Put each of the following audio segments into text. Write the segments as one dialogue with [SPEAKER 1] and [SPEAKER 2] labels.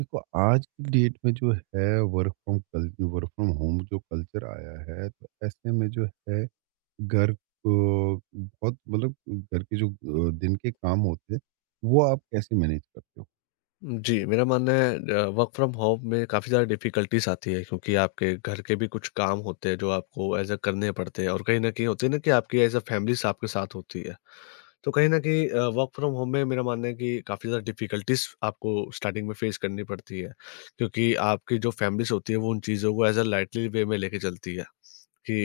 [SPEAKER 1] देखो, आज की डेट में जो है वर्क फ्रॉम होम जो कल्चर आया है, तो ऐसे में जो है घर को बहुत मतलब घर के जो दिन के काम होते हैं, वो आप कैसे मैनेज करते हो?
[SPEAKER 2] जी, मेरा मानना है वर्क फ्रॉम होम में काफ़ी ज़्यादा डिफ़िकल्टीज़ आती है, क्योंकि आपके घर के भी कुछ काम होते हैं जो आपको एज़ अ करने पड़ते हैं और कहीं न कहीं होते है ना कि आपकी एज़ अ फैमिलीज़ आपके साथ होती है। तो कहीं न कहीं वर्क फ्रॉम होम में मेरा मानना है कि काफ़ी ज़्यादा डिफ़िकल्टीज़ आपको स्टार्टिंग में फ़ेस करनी पड़ती है, क्योंकि आपकी जो फ़ैमिलीज़ होती है वो उन चीज़ों को एज़ अ लाइटली वे में लेके चलती है,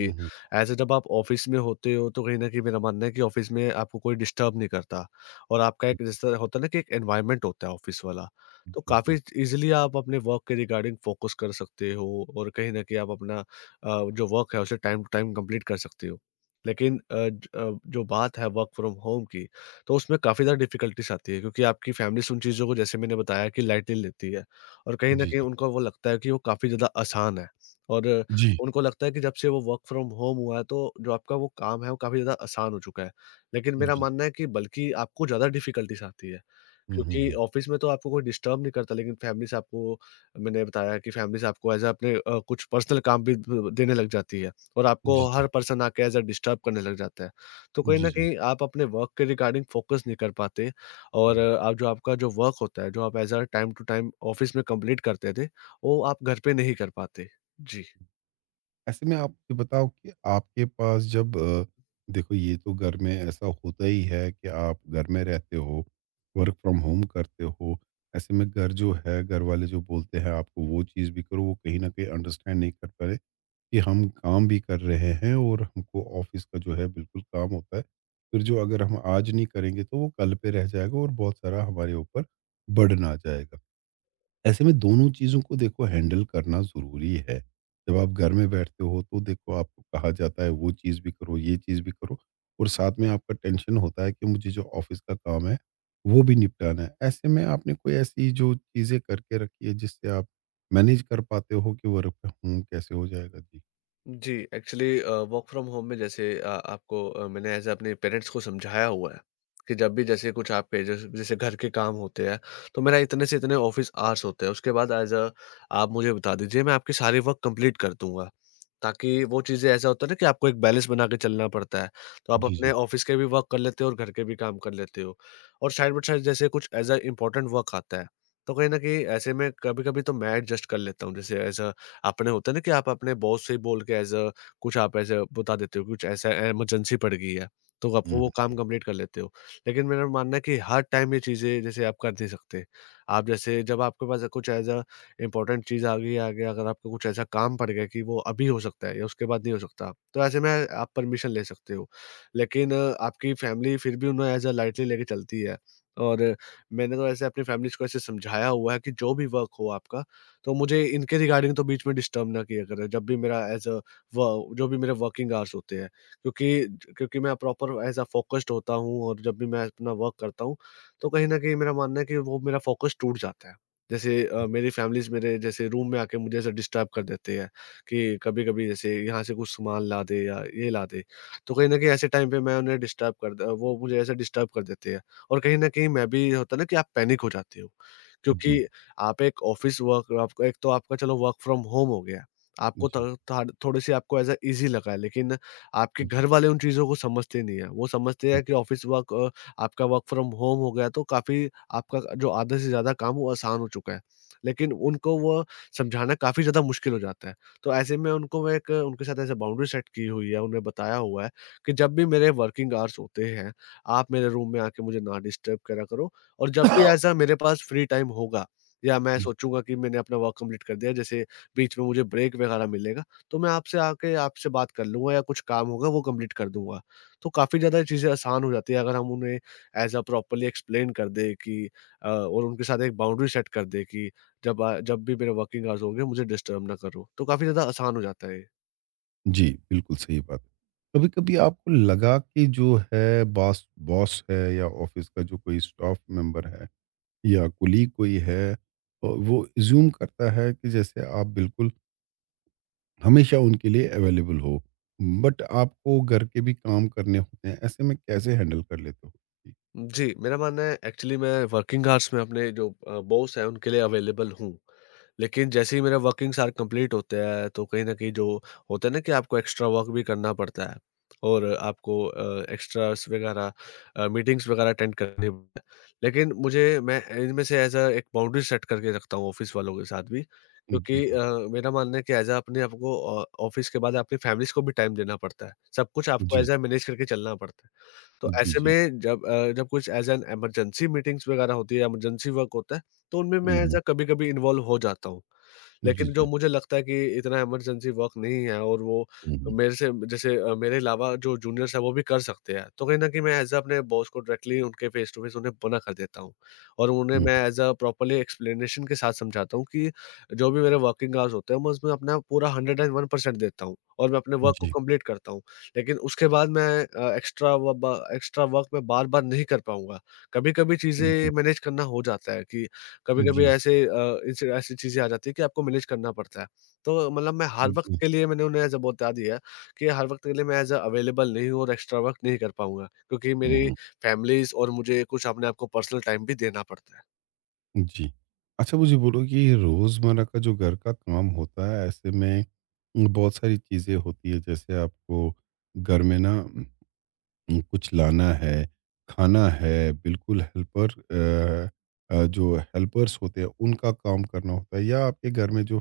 [SPEAKER 1] हम्म।
[SPEAKER 2] एज़ अ जब आप ऑफ़िस में होते हो तो कहीं न कहीं मेरा मानना है कि ऑफ़िस में आपको कोई डिस्टर्ब नहीं करता और आपका एक जैसा होता है ना कि एक एनवायरनमेंट होता है ऑफ़िस वाला। तो
[SPEAKER 1] जी जी।
[SPEAKER 2] काफ़ी ईज़िली आप अपने वर्क के रिगार्डिंग फ़ोकस कर सकते हो और कहीं न कहीं आप अपना जो वर्क है उसे टाइम टू टाइम कंप्लीट कर सकते हो। लेकिन जो बात है वर्क फ्रॉम होम की, तो उसमें काफ़ी ज़्यादा डिफ़िकल्टीज़ आती है, क्योंकि आपकी फ़ैमिलीज़ उन चीज़ों को जैसे मैंने बताया कि लाइटली लेती है और कहीं न
[SPEAKER 1] जी
[SPEAKER 2] कहीं
[SPEAKER 1] जी।
[SPEAKER 2] उनको वो लगता है कि वो काफ़ी ज़्यादा आसान है। और
[SPEAKER 1] जी
[SPEAKER 2] उनको लगता है कि जब से वो वर्क फ्रॉम होम हुआ है, तो जो आपका वो काम है, वो काफ़ी ज़्यादा आसान हो चुका है। लेकिन मेरा
[SPEAKER 1] जी।
[SPEAKER 2] मानना है कि बल्कि आपको ज़्यादा डिफ़िकल्टीज़ आती है। क्योंकि
[SPEAKER 1] हम्म।
[SPEAKER 2] ऑफ़िस में तो आपको कोई डिस्टर्ब नहीं करता, लेकिन फैमिली से आपको मैंने बताया कि फैमिली से आपको एज़ अ अपने कुछ पर्सनल काम भी ब देने लग जाती है और आपको
[SPEAKER 1] जी जी।
[SPEAKER 2] हर पर्सन आके एज़ अ डिस्टर्ब करने लग जाता है। तो कहीं
[SPEAKER 1] जी
[SPEAKER 2] न
[SPEAKER 1] जी।
[SPEAKER 2] कहीं आप अपने वर्क के रिगार्डिंग फ़ोकस नहीं कर पाते और
[SPEAKER 1] हम्म
[SPEAKER 2] आप जो आपका जो वर्क होता है, जो आप as a time to time office में कंप्लीट करते थे, वो आप घर पे नहीं कर पाते। जी।
[SPEAKER 1] ऐसे में आप ये बताओ कि आपके पास जब देखो, ये तो घर में ऐसा होता ही है कि आप घर में रहते हो, वर्क फ्रॉम होम करते हो, ऐसे में घर जो है, घर वाले जो बोलते हैं आपको वो चीज़ भी करो, वो कहीं न कहीं अंडरस्टैंड नहीं कर पा रहे कि हम काम भी कर रहे हैं और हमको ऑफ़िस का जो है बिल्कुल काम होता है। फिर जो अगर हम आज नहीं करेंगे तो वो कल पे रह जाएगा और बहुत सारा हमारे ऊपर बर्डन आ जाएगा। ऐसे में दोनों चीज़ों को देखो हैंडल करना ज़रूरी है। जब आप घर में बैठते हो तो देखो आपको कहा जाता है वो चीज़ भी करो, ये चीज़ भी करो, और साथ में आपका टेंशन होता है कि मुझे जो ऑफ़िस का काम है, वो भी निपटाना है। ऐसे में आपने कोई ऐसी जो चीज़ें करके रखी है जिससे आप मैनेज कर पाते हो कि वर्क फ्रॉम होम कैसे हो जाएगा? जी।
[SPEAKER 2] जी, एक्चुअली वर्क फ्रॉम होम में जैसे आपको मैंने एज़ अ अपने पेरेंट्स को समझाया हुआ है कि जब भी जैसे कुछ आपके जैसे जैसे घर के काम होते हैं, तो मेरा इतने से इतने ऑफ़िस आवर्स होते हैं। उसके बाद एज़ अ आप मुझे बता दीजिए, मैं आपके सारे वर्क कंप्लीट कर दूँगा। ताकि वो चीज़ें ऐसा होता है ना कि आपको एक बैलेंस बना के चलना पड़ता है। तो आप
[SPEAKER 1] जी,
[SPEAKER 2] अपने
[SPEAKER 1] जी।
[SPEAKER 2] ऑफ़िस के भी वर्क कर लेते हो और घर के भी काम कर लेते हो। और साइड बाय साइड जैसे कुछ एज़ अ इम्पोर्टेंट वर्क आता है, तो कहीं न कहीं ऐसे में कभी-कभी तो मैं एडजस्ट कर लेता हूँ। जैसे एज़ अ आपने होता है ना कि आप अपने बॉस से बोल के एज़ अ कुछ आप ऐसे बता देते हो, कुछ ऐसा इमरजेंसी पड़ गई है, तो आपको
[SPEAKER 1] हुँ,
[SPEAKER 2] वो
[SPEAKER 1] हुँ।
[SPEAKER 2] काम कंप्लीट कर लेते हो। लेकिन मेरा मानना है कि हर टाइम ये चीज़ें जैसे आप कर नहीं सकते। आप जैसे जब आपके पास कुछ एज़ अ इम्पोर्टेंट चीज़ आ गई, आगे अगर आपको कुछ ऐसा काम पड़ गया कि वो अभी हो सकता है या उसके बाद नहीं हो सकता, तो ऐसे में आप परमिशन ले सकते हो। लेकिन आपकी फैमिली फिर भी उन्हें एज़ अ लाइटली लेके चलती है। और मैंने तो ऐसे अपनी फैमिलीज़ को ऐसे समझाया हुआ है कि जो भी वर्क हो आपका, तो मुझे इनके रिगार्डिंग तो बीच में डिस्टर्ब ना किया करें जब भी मेरा एज अ व जो भी मेरे वर्किंग आवर्स होते हैं, क्योंकि क्योंकि मैं प्रॉपर एज अ फोकस्ड होता हूँ और जब भी मैं अपना वर्क करता हूँ, तो कहीं ना कहीं मेरा मानना है कि वो मेरा फोकस टूट जाता है। जैसे मेरी फैमिलीज मेरे जैसे रूम में आके मुझे ऐसे डिस्टर्ब कर देते हैं कि कभी कभी जैसे यहाँ से कुछ सामान ला दे या ये ला दे। तो कहीं ना कहीं ऐसे टाइम पे मैं उन्हें वो मुझे ऐसे डिस्टर्ब कर देते हैं और कहीं ना कहीं मैं भी होता है ना कि आप पैनिक हो जाते हो,
[SPEAKER 1] जी,
[SPEAKER 2] क्योंकि आप एक ऑफ़िस वर्क आपका एक तो आपका चलो वर्क फ्रॉम होम हो गया। आपको थो
[SPEAKER 1] जी,
[SPEAKER 2] थाड़ थोड़ी-सी आपको एज़ अ ईज़ी लगा है, लेकिन आपके
[SPEAKER 1] जी।
[SPEAKER 2] घर वाले उन चीज़ों को समझते नहीं हैं। वो समझते हैं कि ऑफ़िस वर्क आपका वर्क फ्रॉम होम हो गया तो काफ़ी आपका जो आधे से ज़्यादा काम वो आसान हो चुका है। लेकिन उनको वो समझाना काफ़ी ज़्यादा मुश्किल हो जाता है। तो ऐसे में उनको मैं एक उनके साथ ऐसे बाउंड्री सेट की हुई है, उन्हें बताया हुआ है कि जब भी मेरे वर्किंग आवर्स होते हैं, आप मेरे रूम में आके मुझे ना डिस्टर्ब करा करो। और जब भी ऐसा मेरे पास फ्री टाइम होगा या मैं
[SPEAKER 1] जी।
[SPEAKER 2] सोचूँगा कि मैंने अपना वर्क कंप्लीट कर दिया, जैसे बीच में मुझे ब्रेक वगैरह मिलेगा, तो मैं आपसे आके आपसे बात कर लूँगा या कुछ काम होगा वो कंप्लीट कर दूँगा। तो काफ़ी ज़्यादा ये चीज़ें आसान हो जाती है अगर हम उन्हें एज़ अ प्रॉपर्ली एक्सप्लेन कर दें कि और उनके साथ एक बाउंड्री सेट कर दें कि जब भी मेरे वर्किंग आवर्स होंगे मुझे डिस्टर्ब ना करो। तो काफ़ी ज़्यादा आसान हो जाता है ये।
[SPEAKER 1] जी, बिल्कुल सही बात है। कभी-कभी आपको लगा कि जो है बॉस, बॉस है या ऑफ़िस का जो कोई स्टाफ़ मेंबर है या कोलीग कोई है, वो अज़्यूम करता है कि जैसे आप बिल्कुल हमेशा उनके लिए अवेलेबल हो, बट आपको घर के भी काम करने होते हैं, ऐसे में कैसे हैंडल कर लेते हो?
[SPEAKER 2] जी, मेरा मानना है एक्चुअली मैं वर्किंग आवर्स में अपने जो बॉस हैं उनके लिए अवेलेबल हूँ। लेकिन जैसे ही मेरा वर्किंग्स आवर कंप्लीट होते हैं, तो कहीं न कहीं जो होता है ना कि आपको एक्स्ट्रा वर्क भी करना पड़ता है और आपको एक्स्ट्रास वगैरह मीटिंग्स वगैरह अटेंड करनी पड़ती है। लेकिन मुझे मैं इनमें से एज़ अ एक बाउंड्री सेट करके रखता हूँ ऑफ़िस वालों के साथ भी,
[SPEAKER 1] जी,
[SPEAKER 2] क्योंकि
[SPEAKER 1] जी।
[SPEAKER 2] मेरा मानना है कि एज़ अ अपने आपको ऑ ऑफ़िस के बाद अपनी फैमिलीज़ को भी टाइम देना पड़ता है। सब कुछ आपको
[SPEAKER 1] जी,
[SPEAKER 2] एज़ अ मैनेज करके चलना पड़ता है। तो
[SPEAKER 1] जी,
[SPEAKER 2] ऐसे
[SPEAKER 1] जी।
[SPEAKER 2] में जब कुछ एज़ एन इमरजेंसी मीटिंग्स वगैरह होती है, इमरजेंसी वर्क होता है, तो उनमें
[SPEAKER 1] हुँ,
[SPEAKER 2] मैं ऐज़
[SPEAKER 1] हुँ।
[SPEAKER 2] अ कभी-कभी इन्वॉल्व हो जाता हूँ।
[SPEAKER 1] जी,
[SPEAKER 2] लेकिन जो
[SPEAKER 1] जी।
[SPEAKER 2] मुझे लगता है कि इतना इमरजेंसी वर्क नहीं है और वो
[SPEAKER 1] हुँ, हुँ।
[SPEAKER 2] मेरे से जैसे मेरे अलावा जो जूनियर्स हैं वो भी कर सकते हैं, तो कहीं न कहीं मैं एज़ अ अपने बॉस को डायरेक्टली उनके फेस टू फेस उन्हें मना कर देता हूँ। और उन्हें
[SPEAKER 1] हुँ,
[SPEAKER 2] मैं एज़ अ प्रॉपर्ली एक्सप्लेनेशन के साथ समझाता हूँ कि जो भी मेरे वर्किंग आवर्स होते हैं, मैं उसमें अपना पूरा 101% देता हूँ और मैं अपने वर्क को
[SPEAKER 1] जी।
[SPEAKER 2] कंप्लीट करता हूँ। लेकिन उसके बाद मैं एक्स्ट्रा व ब एक्स्ट्रा वर्क मैं बार-बार नहीं कर पाऊँगा। कभी-कभी
[SPEAKER 1] जी,
[SPEAKER 2] चीज़ें मैनेज करना हो जाता है कि
[SPEAKER 1] जी,
[SPEAKER 2] कभी-कभी
[SPEAKER 1] जी।
[SPEAKER 2] ऐसे ऐसे ऐसी चीज़ें आ जाती हैं कि आपको मैनेज करना पड़ता है। तो मतलब मैं हर वक़्त के लिए मैंने उन्हें ऐसा बता दिया है कि हर वक़्त के लिए मैं एज़ अ अवेलेबल नहीं हूँ और एक्स्ट्रा वर्क नहीं कर पाऊँगा, क्योंकि
[SPEAKER 1] हुँ,
[SPEAKER 2] मेरी
[SPEAKER 1] हुँ।
[SPEAKER 2] फैमिलीज़ और मुझे कुछ अपने आप को पर्सनल टाइम भी देना पड़ता है।
[SPEAKER 1] जी। अच्छा, मुझे बोलो कि ये रोज़मर्रा का जो घर का काम होता है, ऐसे में बहुत सारी चीज़ें होती है। जैसे आपको घर में ना कुछ लाना है, खाना है, बिल्कुल हेल्पर अ जो हेल्पर्स होते हैं, उनका काम करना होता है, या आपके घर में जो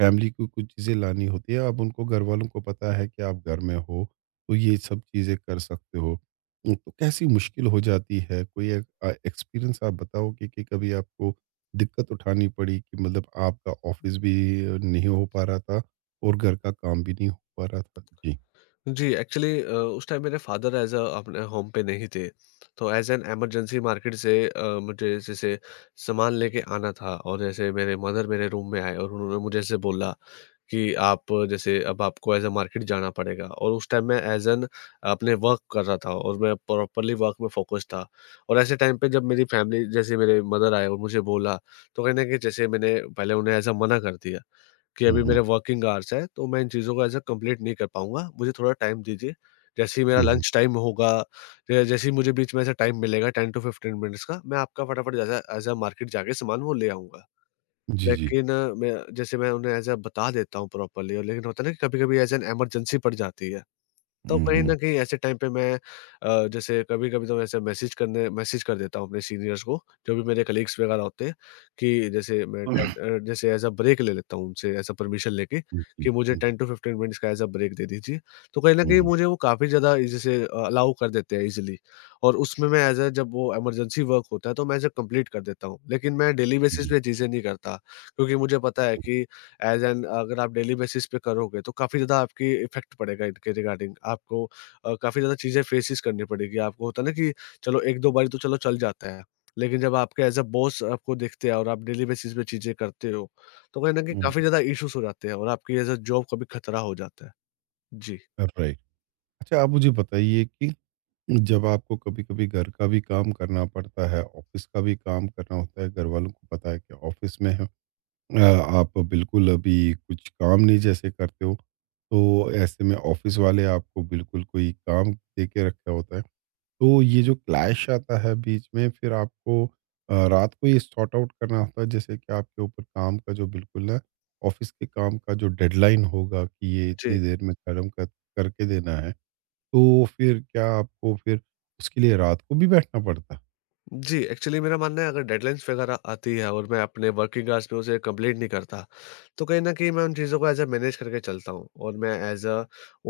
[SPEAKER 1] फैमिली को कुछ चीज़ें लानी होती है। अब उनको, घरवालों को पता है कि आप घर में हो, तो ये सब चीज़ें कर सकते हो। तो कैसी मुश्किल हो जाती है? कोई एक एक्सपीरियंस आप बताओ कि कभी आपको दिक्कत उठानी पड़ी कि मतलब आपका ऑफ़िस भी नहीं हो पा रहा था और घर का काम भी नहीं हो पा रहा था? जी।
[SPEAKER 2] जी, एक्चुअली उस टाइम मेरे फादर ऐज़ अ अपने होम पे नहीं थे। तो ऐज़ एन इमरजेंसी मार्केट से मुझे जैसे सामान लेके आना था और जैसे मेरे मदर मेरे रूम में आए और उन्होंने मुझे ऐसे बोला कि आप जैसे अब आपको ऐज़ अ मार्केट जाना पड़ेगा, और उस टाइम मैं ऐज़ एन अपने वर्क कर रहा था और मैं प्रॉपरली वर्क में फ़ोकस था। और ऐसे टाइम पे जब मेरी फैमिली जैसे मेरे मदर आए और मुझे बोला, तो कहीं न कहीं जैसे मैंने पहले उन्हें ऐज़ अ मना कर दिया कि
[SPEAKER 1] हुँ,
[SPEAKER 2] अभी
[SPEAKER 1] हुँ।
[SPEAKER 2] मेरे वर्किंग आवर्स हैं, तो मैं इन चीज़ों को ऐज़ अ कंप्लीट नहीं कर पाऊँगा, मुझे थोड़ा टाइम दीजिए। जैसे ही मेरा
[SPEAKER 1] हुँ, हुँ।
[SPEAKER 2] लंच टाइम होगा, या जैसे ही मुझे बीच में ऐसा टाइम मिलेगा 10 टू 15 मिनट्स का, मैं आपका फटाफट जैसा ऐज़ अ मार्केट जाके सामान वो ले आऊँगा।
[SPEAKER 1] जी, जी।
[SPEAKER 2] लेकिन मैं जैसे मैं उन्हें ऐज़ अ बता देता हूँ प्रॉपर्ली और लेकिन होता है ना कि कभी-कभी ऐज़ एन इमरजेंसी पड़ जाती है। तो
[SPEAKER 1] हुँ,
[SPEAKER 2] कहीं
[SPEAKER 1] हुँ।
[SPEAKER 2] न कहीं ऐसे टाइम पे मैं जैसे कभी-कभी तो मैं ऐसे मैसेज कर देता हूँ अपने सीनियर्स को, जो भी मेरे कलीग्स वगैरह होते हैं कि जैसे
[SPEAKER 1] जी,
[SPEAKER 2] जैसे ऐज़ अ ब्रेक ले लेता हूँ उनसे ऐज़ अ परमिशन लेके
[SPEAKER 1] जी,
[SPEAKER 2] कि मुझे
[SPEAKER 1] जी,
[SPEAKER 2] 10 टू 15 मिनट्स का ऐज़ अ ब्रेक दे दीजिए। तो कहीं न
[SPEAKER 1] हुँ,
[SPEAKER 2] कहीं
[SPEAKER 1] हुँ।
[SPEAKER 2] मुझे वो काफ़ी ज़्यादा जैसे अलाउ कर देते हैं ईज़िली और उसमें मैं ऐज़ अ जब वो इमरजेंसी वर्क होता है तो मैं ऐज़ अ कंप्लीट कर देता हूँ। लेकिन मैं डेली
[SPEAKER 1] जी,
[SPEAKER 2] बेसिस
[SPEAKER 1] जी,
[SPEAKER 2] पे ये चीज़ें नहीं करता, क्योंकि मुझे पता है
[SPEAKER 1] जी।
[SPEAKER 2] कि एज़ एन अगर आप डेली बेसिस पे करोगे तो काफ़ी ज़्यादा आपकी इफ़ेक्ट पड़ेगा इनके रिगार्डिंग। आपको काफ़ी ज़्यादा चीज़ें फेसेस करनी पड़ेगी। आपको होता है ना कि चलो 1-2 बारी तो चलो चल जाता है। लेकिन जब आपके एज़ अ बॉस आपको देखते हैं और आप डेली बेसिस पे चीज़ें करते हो, तो कहीं न कहीं
[SPEAKER 1] हुँ, हुँ।
[SPEAKER 2] काफ़ी ज़्यादा इश्यूज़ हो जाते हैं और आपकी एज़ अ जॉब का भी खतरा हो जाता है। जी।
[SPEAKER 1] राइट। अच्छा, आप मुझे बताइए कि जब आपको कभी-कभी घर का भी काम करना पड़ता है, ऑफ़िस का भी काम करना होता है, घर वालों को पता है कि ऑफ़िस में है, अ, आप बिल्कुल अभी कुछ काम नहीं जैसे करते हो, तो ऐसे में ऑफ़िस वाले आपको बिल्कुल कोई काम दे के रखा होता है। तो ये जो क्लैश आता है बीच में, फिर आपको रात को ये सॉर्ट आउट करना होता है जैसे कि आपके ऊपर काम का जो बिल्कुल ना ऑफिस के काम का जो डेडलाइन होगा कि ये इतनी
[SPEAKER 2] जी।
[SPEAKER 1] देर में खत्म कर करके देना है, तो फिर क्या आपको फिर उसके लिए रात को भी बैठना पड़ता है?
[SPEAKER 2] जी, एक्चुअली मेरा मानना है, अगर डेडलाइन्स वगैरह आती है और मैं अपने वर्किंग आवर्स में उसे कंप्लीट नहीं करता, तो कहीं न कहीं मैं उन चीज़ों को ऐज़ अ मैनेज करके चलता हूँ और मैं ऐज़ अ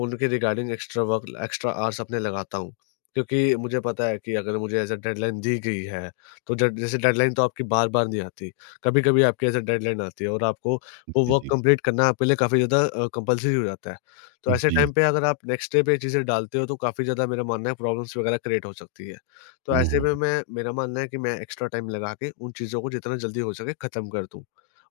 [SPEAKER 2] उनके regarding extra work extra hours अपने लगाता हूँ। क्योंकि मुझे पता है कि अगर मुझे ऐज़ अ डेडलाइन दी गई है, तो ज जैसे डेडलाइन तो आपकी बार-बार नहीं आती, कभी-कभी आपकी ऐज़ अ डेडलाइन आती है और आपको वो
[SPEAKER 1] जी।
[SPEAKER 2] वर्क
[SPEAKER 1] जी।
[SPEAKER 2] कंप्लीट करना आपके लिए काफ़ी ज़्यादा कंपल्सरी हो जाता है। तो ऐसे
[SPEAKER 1] जी।
[SPEAKER 2] टाइम पे अगर आप नेक्स्ट डे पे ये चीज़ें डालते हो, तो काफ़ी ज़्यादा मेरा मानना है प्रॉब्लम्स वगैरह क्रिएट हो सकती है। तो
[SPEAKER 1] हम्म, हम्म,
[SPEAKER 2] ऐसे में मैं मेरा मानना है कि मैं एक्स्ट्रा टाइम लगा के उन चीज़ों को जितना जल्दी हो सके ख़त्म कर दूँ।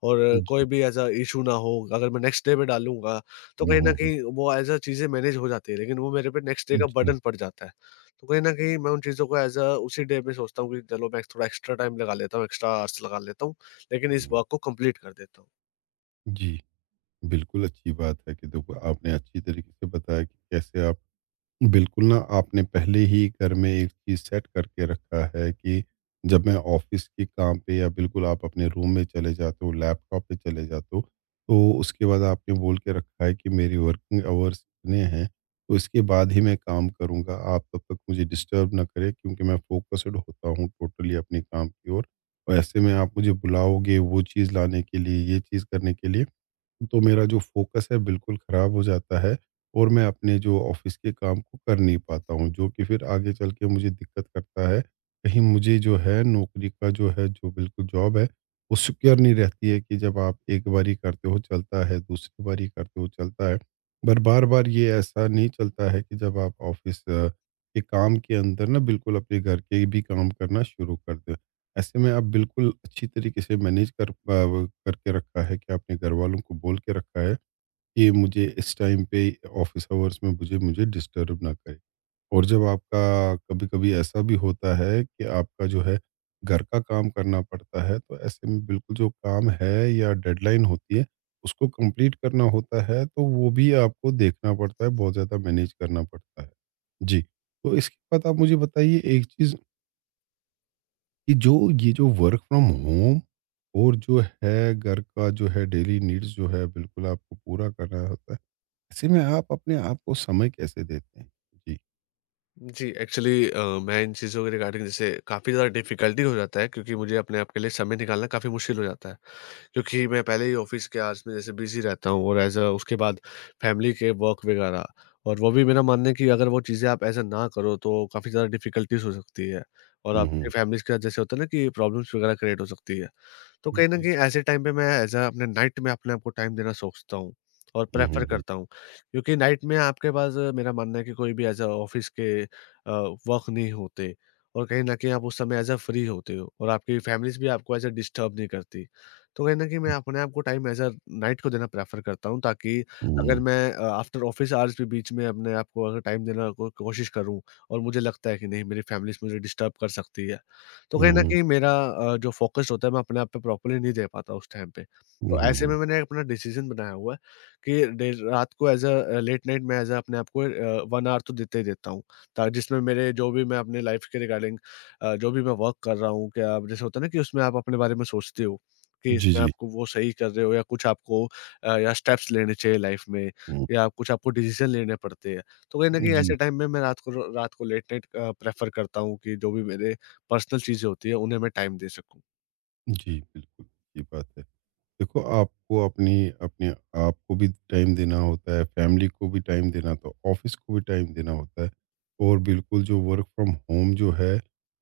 [SPEAKER 2] और कोई
[SPEAKER 1] जी।
[SPEAKER 2] भी ऐसा इश्यू ना हो, अगर मैं नेक्स्ट डे पे डालूँगा, तो
[SPEAKER 1] हम्म,
[SPEAKER 2] कहीं न
[SPEAKER 1] हम्म,
[SPEAKER 2] कहीं वो एज़ अ चीज़ें मैनेज हो जाती है, लेकिन वो मेरे पे नेक्स्ट डे का
[SPEAKER 1] जी।
[SPEAKER 2] बर्डन पड़ जाता है। तो कहीं न कहीं मैं उन चीज़ों को एज़ अ उसी डे में सोचता हूँ कि चलो मैं थोड़ा एक्स्ट्रा टाइम लगा लेता हूँ, एक्स्ट्रा आवर्स लगा लेता हूँ, लेकिन इस
[SPEAKER 1] हम्म,
[SPEAKER 2] वर्क को कंप्लीट कर देता हूँ।
[SPEAKER 1] जी। बिल्कुल अच्छी बात है कि देखो, आपने अच्छी तरीके से बताया कि कैसे आप बिल्कुल ना, आपने पहले ही घर में एक चीज़ सेट करके रखा है कि जब मैं ऑफ़िस के काम पे या बिल्कुल आप अपने रूम में चले जाते हो, लैपटॉप पे चले जाते हो, तो उसके बाद आपने बोल के रखा है कि मेरी वर्किंग आवर्स इतने हैं, तो इसके बाद ही मैं काम करूँगा। आप तब तक मुझे डिस्टर्ब ना करें, क्योंकि मैं फ़ोकस्ड होता हूँ टोटली अपने काम की ओर, और ऐसे में आप मुझे बुलाओगे वो चीज़ लाने के लिए, ये चीज़ करने के लिए, तो मेरा जो फ़ोकस है बिल्कुल ख़राब हो जाता है, और मैं अपने जो ऑफ़िस के काम को कर नहीं पाता हूँ, जो कि फिर आगे चल के मुझे दिक्कत करता है। कहीं मुझे जो है नौकरी का जो है, जो बिल्कुल जॉब है, वो सिक्योर नहीं रहती है कि जब आप एक बारी करते हो चलता है, दूसरी बारी करते हो चलता है। पर बार-बार ये ऐसा नहीं चलता है कि जब आप ऑफ़िस के काम के अंदर ना बिल्कुल अपने घर के भी काम करना शुरू कर दें। ऐसे में आप बिल्कुल अच्छी तरीके से वो करके रखा है कि आपने घर वालों को बोल के रखा है कि मुझे इस टाइम पे, ऑफिस आवर्स में, मुझे मुझे डिस्टर्ब ना करे। और जब आपका कभी कभी ऐसा भी होता है कि आपका जो है घर का काम करना पड़ता है, तो ऐसे में बिल्कुल जो काम है या डेडलाइन होती है उसको कंप्लीट करना होता है, तो वो भी आपको देखना पड़ता है, बहुत ज़्यादा मैनेज करना पड़ता है। जी। तो इसके बाद आप मुझे बताइए एक चीज़ कि जो ये जो वर्क फ्रॉम होम और जो है घर का जो है डेली नीड्स जो है बिल्कुल आपको पूरा करना होता है, ऐसे में आप अपने आप को समय कैसे देते हैं? जी।
[SPEAKER 2] जी, एक्चुअली मैं इन चीज़ों के रिगार्डिंग जैसे काफ़ी ज़्यादा डिफ़िकल्टी हो जाता है क्योंकि मुझे अपने आप के लिए समय निकालना काफ़ी मुश्किल हो जाता है। क्योंकि मैं पहले ही ऑफिस के आवर्स में जैसे बिज़ी रहता हूँ और एज़ अ उसके बाद फैमिली के वर्क वगैरह, और वो भी मेरा मानना है कि अगर वो चीज़ें आप एज़ अ ना करो तो काफ़ी ज़्यादा डिफ़िकल्टीज़ हो सकती है, और
[SPEAKER 1] हुँ, हुँ।
[SPEAKER 2] आपकी फैमिली के साथ जैसे होता है ना कि प्रॉब्लम्स वगैरह क्रिएट हो सकती है। तो कहीं न
[SPEAKER 1] जी।
[SPEAKER 2] कहीं ऐसे टाइम पे मैं एज़ अ अपने नाइट में अपने आप को टाइम देना सोचता हूँ और
[SPEAKER 1] हुँ, हुँ,
[SPEAKER 2] प्रेफ़र
[SPEAKER 1] हुँ।
[SPEAKER 2] करता हूँ। क्योंकि नाइट में आपके पास मेरा मानना है कि कोई भी एज़ अ ऑफ़िस के वर्क नहीं होते, और कहीं न कहीं आप उस समय एज़ अ फ्री होते हो और आपकी फ़ैमिलीज़ भी आपको एज़ अ डिस्टर्ब नहीं करती। तो कहीं न कहीं मैं अपने आप को टाइम एज़ अ नाइट को देना प्रेफ़र करता हूँ, ताकि
[SPEAKER 1] हुँ,
[SPEAKER 2] अगर
[SPEAKER 1] हुँ,
[SPEAKER 2] मैं आफ्टर ऑफ़िस आवर्स भी बीच में अपने आप को अगर टाइम देना को कोशिश करूँ और मुझे लगता है कि नहीं, मेरी फ़ैमिलीज़ मुझे डिस्टर्ब कर सकती है। तो कहीं न
[SPEAKER 1] हुँ,
[SPEAKER 2] कहीं मेरा जो फ़ोकस्ड होता है मैं अपने आप पे प्रॉपरली नहीं दे पाता उस टाइम पे।
[SPEAKER 1] हुँ,
[SPEAKER 2] तो
[SPEAKER 1] हुँ,
[SPEAKER 2] ऐसे
[SPEAKER 1] हुँ।
[SPEAKER 2] में मैंने अपना डिसीज़न बनाया हुआ है कि देर रात को एज़ अ, लेट नाइट मैं एज़ अ, अपने आप को 1 आवर तो देता ही देता हूँ। ता जिसमें मेरे जो भी मैं अपनी लाइफ़ के रिगार्डिंग जो भी मैं वर्क कर रहा हूँ, जैसे होता है ना कि उसमें आप अपने बारे में सोचते हो कि
[SPEAKER 1] जी,
[SPEAKER 2] इसमें
[SPEAKER 1] जी।
[SPEAKER 2] आपको वो सही कर रहे हो, या कुछ आपको या स्टेप्स लेने चाहिए लाइफ़ में,
[SPEAKER 1] हुँ,
[SPEAKER 2] या कुछ आपको डिसीज़न लेने पड़ते हैं। तो कहीं न कहीं
[SPEAKER 1] जी,
[SPEAKER 2] ऐसे टाइम में मैं रात को लेट नाइट प्रेफ़र करता हूँ कि जो भी मेरे पर्सनल चीज़ें होती हैं, उन्हें मैं टाइम दे सकूँ।
[SPEAKER 1] जी, बिल्कुल, ये बात है। देखो, आपको अपनी, अपने आप को भी टाइम देना होता है, फैमिली को भी टाइम देना, तो ऑफिस को भी टाइम देना होता है। और बिल्कुल जो वर्क फ्रॉम होम जो है,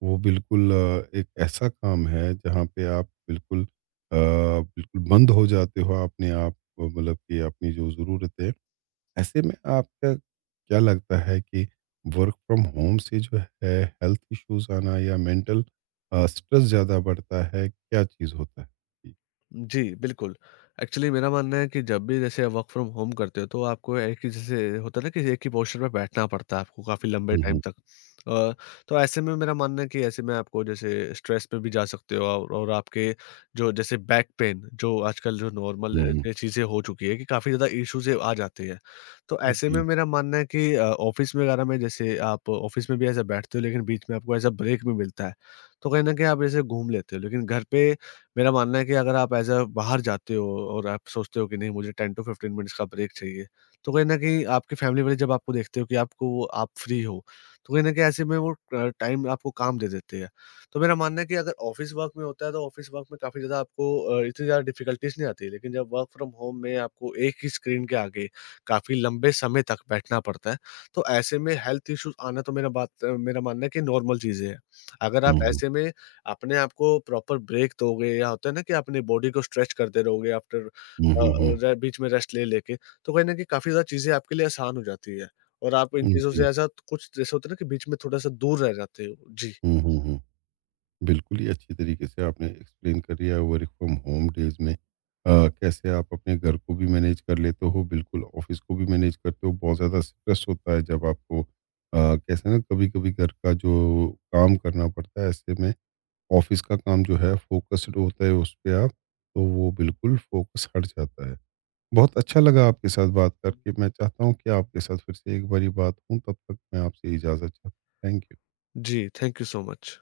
[SPEAKER 1] वो बिल्कुल एक ऐसा काम है जहाँ पे आप बिल्कुल बिल्कुल बंद हो जाते हो अपने आप को, मतलब कि अपनी जो ज़रूरत है। ऐसे में आपका क्या लगता है कि वर्क फ्रॉम होम से जो है हेल्थ इश्यूज आना या मेंटल स्ट्रेस ज़्यादा बढ़ता है, क्या चीज़ होता है?
[SPEAKER 2] जी, बिल्कुल। एक्चुअली मेरा मानना है कि जब भी जैसे वर्क फ्रॉम होम करते हो, तो आपको एक ही जैसे होता है ना कि एक ही पोस्चर पे बैठना पड़ता है आपको काफ़ी लंबे टाइम
[SPEAKER 1] हम्म
[SPEAKER 2] तक। अ, तो ऐसे में मेरा मानना है कि ऐसे में आपको जैसे स्ट्रेस पे भी जा सकते हो, और आपके जो जैसे बैक पेन जो आजकल जो नॉर्मल
[SPEAKER 1] हम्म।
[SPEAKER 2] ये चीज़ें हो चुकी है कि काफ़ी ज़्यादा इश्यूज़ ये आ जाती है। तो ऐसे में
[SPEAKER 1] जी।
[SPEAKER 2] मेरा मानना है कि ऑफ़िस वगैरह में जैसे आप ऑफ़िस में भी ऐसे बैठते हो, लेकिन बीच में आपको ऐसा ब्रेक भी मिलता है। तो कहीं न कहीं आप जैसे घूम लेते हो, लेकिन घर पे मेरा मानना है कि अगर आप एज़ अ बाहर जाते हो और आप सोचते हो कि नहीं, मुझे 10 टू 15 मिनट्स का ब्रेक चाहिए, तो कहीं न कहीं आपके फैमिली वाले जब आपको देखते हो कि आपको वो आप फ्री हो, तो कहीं न कहीं ऐसे में वो टाइम आपको काम दे देते हैं। तो मेरा मानना है कि अगर ऑफ़िस वर्क में होता है तो ऑफ़िस वर्क में काफ़ी ज़्यादा आपको इतनी ज़्यादा डिफ़िकल्टीज़ नहीं आती, लेकिन जब वर्क फ्रॉम होम में आपको एक ही स्क्रीन के आगे काफ़ी लंबे समय तक बैठना पड़ता है, तो ऐसे में हेल्थ इश्यूज़ आना तो मेरा बात मेरा मानना है कि नॉर्मल चीज़ें हैं। अगर आप
[SPEAKER 1] हुँ, हुँ।
[SPEAKER 2] ऐसे में अपने आप को प्रॉपर ब्रेक दोगे या होता है ना कि अपनी बॉडी को स्ट्रेच करते रहोगे, आफ्टर
[SPEAKER 1] हुँ,
[SPEAKER 2] अ,
[SPEAKER 1] हुँ, हुँ।
[SPEAKER 2] रे बीच में रेस्ट ले लेके, तो कहीं न कहीं काफ़ी ज़्यादा चीज़ें आपके लिए आसान हो जाती है और आप इन
[SPEAKER 1] हुँ,
[SPEAKER 2] चीज़ों
[SPEAKER 1] जी।
[SPEAKER 2] से ऐसा कुछ जैसे होता है ना कि बीच में थोड़ा-सा दूर रह जाते हो। जी।
[SPEAKER 1] हुँ, हुँ, हुँ। बिल्कुल ही अच्छी तरीके से आपने एक्सप्लेन कर दिया वर्क फ्रॉम होम डेज़ में कैसे आप अपने घर को भी मैनेज कर लेते हो, बिल्कुल ऑफ़िस को भी मैनेज करते हो। बहुत ज़्यादा स्ट्रेस होता है जब आपको कैसे ना कभी-कभी घर का जो काम करना पड़ता है, ऐसे में ऑफ़िस का काम जो है फ़ोकस्ड होता है उस पे आप, तो वो बिल्कुल फ़ोकस हट जाता है। बहुत अच्छा लगा आपके साथ बात करके। मैं चाहता हूँ कि आपके साथ फिर से एक बारी बात हो, तब तक मैं आपसे इजाज़त चाहता हूँ। Thank you.
[SPEAKER 2] जी, थैंक यू सो मच।